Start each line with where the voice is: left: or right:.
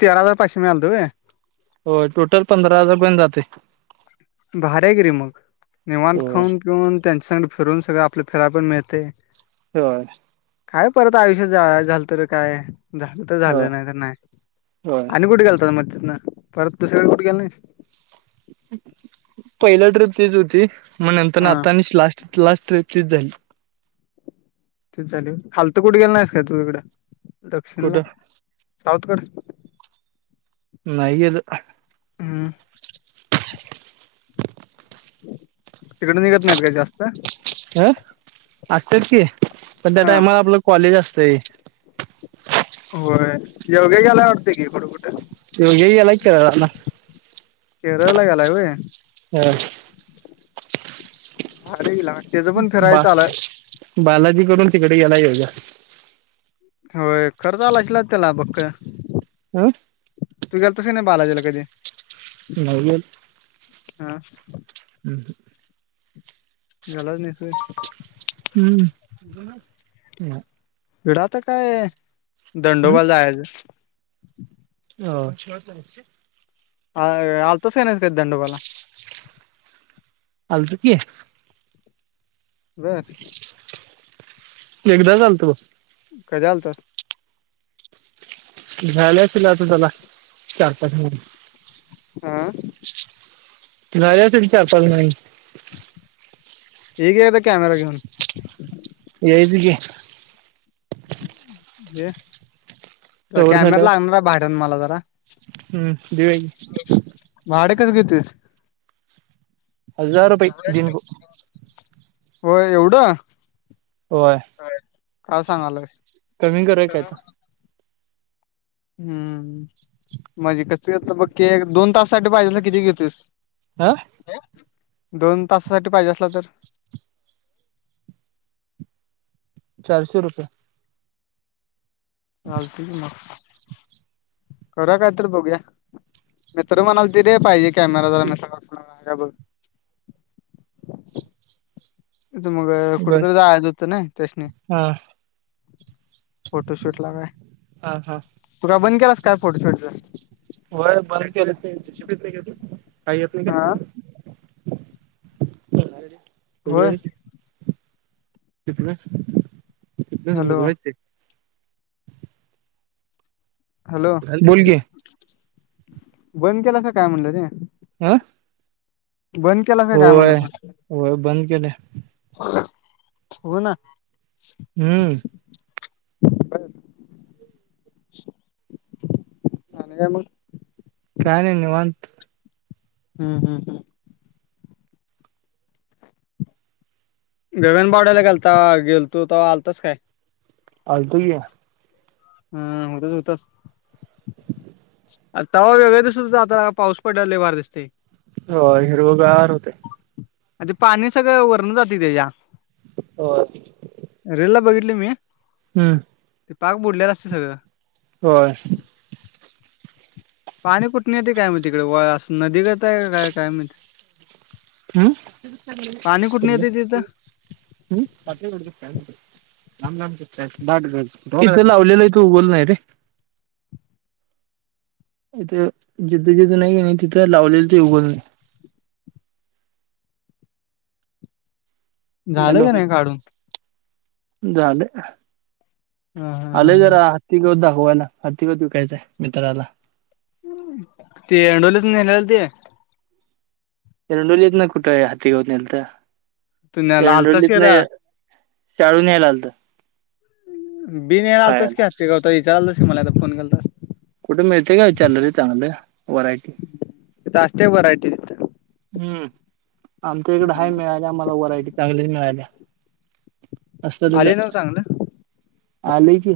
left: तेरा हजार पाशे म्याल द आहे
right: हो टोटल पंधरा हजार गण जाते
left: भार गिरीे मग निेवात
right: होय
left: खाऊन पिऊन टेनशन फिरून सगळं आपल्या फियला पण मिळते
right: हो
left: काय परत आयुष्यात जा झालं तर काय झालं तर
right: होय
left: झालं नाही तर नाही
right: होय
left: आणि कुठे गेल त मजजतन परत तुसरीकडे कुठे गेल नाहीस
right: पहिल्या ट्रिप तेच होती मग नंतर
left: हा
right: आता लाट त लास्ट्रेक्च झाली
left: ते झाले खालत कुठ गेलं नाहीस का तू इकडं दक्षिणला
right: कुठं
left: साऊथकडे
right: नाहीय तर
left: हम्म तिकड निघत नाहीत काही जास्त
right: ह असतच की पण त्या
left: हा
right: टाइमला आपलं कॉलेज असतय
left: होय येवगे गेलाय वाटते की कुठं कुठं
right: येवग्या गेलाय केरळ ला
left: केरळ ला गलाय व्हय
right: हा
left: अरेला त्याच पण फिरायचं आल
right: बालाजीकडून तिकडे गला येवग्या
left: होय खरंच आलायचल त्याला बक्क
right: हं
left: तू गेलतास की नाही बालाजीला कधी
right: नाही
left: हा
right: हम् हं
left: गेलाच नाहीस व्हय
right: हम्म ह
left: विडा तर काय दंडोबाल जायच
right: हो
left: अ आलतोच का नाहीस का दंडूबाला
right: अलतो की
left: बर
right: एकदाच आलतो बग
left: कधी आल्तास
right: झाला असल आता त्याला चार पाच महिने
left: आह
right: नाही अस विचारता नाही
left: ये कीआहेेत कॅमरा घेऊन
right: येईल की
left: हे तर
right: कवर
left: कॅमेरा
right: झालं
left: लागणार भाद्यान मला जरा
right: हम्म देऊया की
left: भाडं कसं घेतोस
right: हजार रुपय दिनको
left: हो एवढं
right: होय
left: काय सांगाल्यास
right: कमी करराय कायता
left: हम्म म्हजे कस बघ दोन तास साठी पाहिजे किती घेतोस
right: हा
left: दोन तासासाठी पाहिजे असला तर
right: चारशे रुपये
left: चालते मग करा काय तर बघुया मित तर्र म्हणाला किरे पाहिजे कॅमेरा जराघ थ मग कुठ
right: बर
left: तरी जायच होतं ना त्यासणी
right: हा
left: फोटोशूट ला काय
right: हा हा
left: तु का बंद केलास काय फोटोशूटच
right: होय मराठीेत नाही शिप नाही घेत काही येत नाही
left: हा.
right: का
left: होय
right: कोचघयच ते
left: हॅलो हॅलो
right: बोल की
left: बंद केला अस काय म्हणटलं र
right: हं.
left: बंद. केलासा काय म्हणलं
right: होय
left: फोटोशूट?
right: होय बंद केले
left: हो ना
right: हम्म.
left: बर काय
right: अ््
left: मग?
right: काय नाही निवांत
left: हम् हम्म हम. बेगन बडायला गेलता गेलतो तर आलतोच काय?
right: अजतय आहे.
left: हा होतच होतच
right: हम्
left: तवा वेगळं दिसत होत आता पाऊस पडल्या वर लय भारी दिसते
right: हो हिरोगार होते
left: आण पाणी सगळं वरण जाते त्याच्या
right: हो
left: रेल ला बघितली मी
right: हम्म
left: ते पाग बुडलेला असते सगं
right: हो
left: पाणी कुठून येते काय म्ह तिकडे व अस नदी गताय काय काय माहित पाणी कुठनं येतंय तिथं?
right: हम्. ट लावलेला तू बोल नाही रे इथे जिथ जिथ नाहीे तिथं लावलेलं ते उघोल नाही
left: झालं
right: हॅलो
left: का नाही काढून?
right: झाले
left: हा हा
right: आले
left: हा.
right: जरा ति गं दाखवय ना ह तिघं विकायचंय मित्राला
left: ते अंडोलीत नलेला ते
right: एरडली इेत नाही कुठा आहे हातीतनलत
left: तू न्यायला आलतास
right: एरडली
left: की
right: इेतन
left: आता
right: चाळून न्यायला आलं तो.
left: बिन रा आलोस
right: खायला
left: की हतता विचारालतस का मला आता फोन करतस.
right: कुठे मिळते का विचार ल रे चांगली व्यारायटि
left: तिथं असते व्हरायटी तिथं
right: हम्म आमच्या इकड हाय मिळाली आम्हाला व्हरायटी चांगल्या मिळाल्या. असलच
left: आले
right: आहे
left: ना चांगलं.
right: आलय की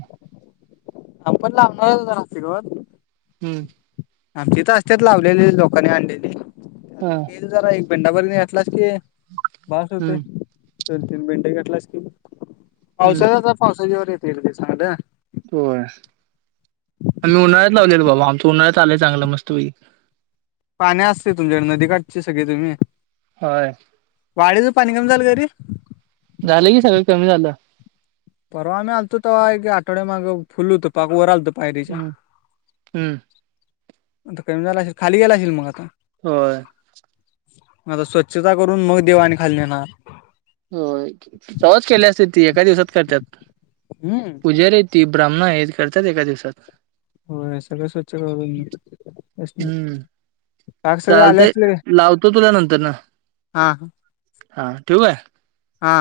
left: अपलारातगवात
right: हम्म.
left: ह तिथ असतेच लावलेली लोकांनी आणलेली.
right: हा.
left: घेईल जरा एक बिंडावर घेतलाच की भास होते
right: हम्म
left: दोन तीन बिंड घेतलाच की
right: हम्म
left: पावसाळ्याच पावसाच्यावर येत ते सांगलं.
right: होय आम्ही उन्हाळ्यात लावलेलो बाबा आमचं उन्हाळ्यात आलंय चांगलं मस्त वई
left: पाणी असते तुमच्याकडे नदी काठची सगळी तुम्ही?
right: होय.
left: वाडेच पनी गमजल गरी
right: झालं की सगळं कमी झालं.
left: परवा म्ही आणलतो ते एक आठवड्यामाग फुलू तर पाक व रालत पायरीच्या
right: हम्म हम्म
left: आता कमी झालं असेल खली गेय असेल मग आता
right: हो.
left: मग आता स्वच्छता करून मग देवाने खाली येणार
right: हो तव्हाच केले असतील ती एका दिवसात करत्यात.
left: हम्म
right: पूजारी ती ब्राह्मण आहे हे करतात एका दिवसात
left: हो सगळं स्वच्छ करून
right: हम्म
left: काक सगळे आले
right: चालतय
left: असतील
right: लावतो तुला नंतरन
left: हा
right: हा ठेवू काय?
left: हा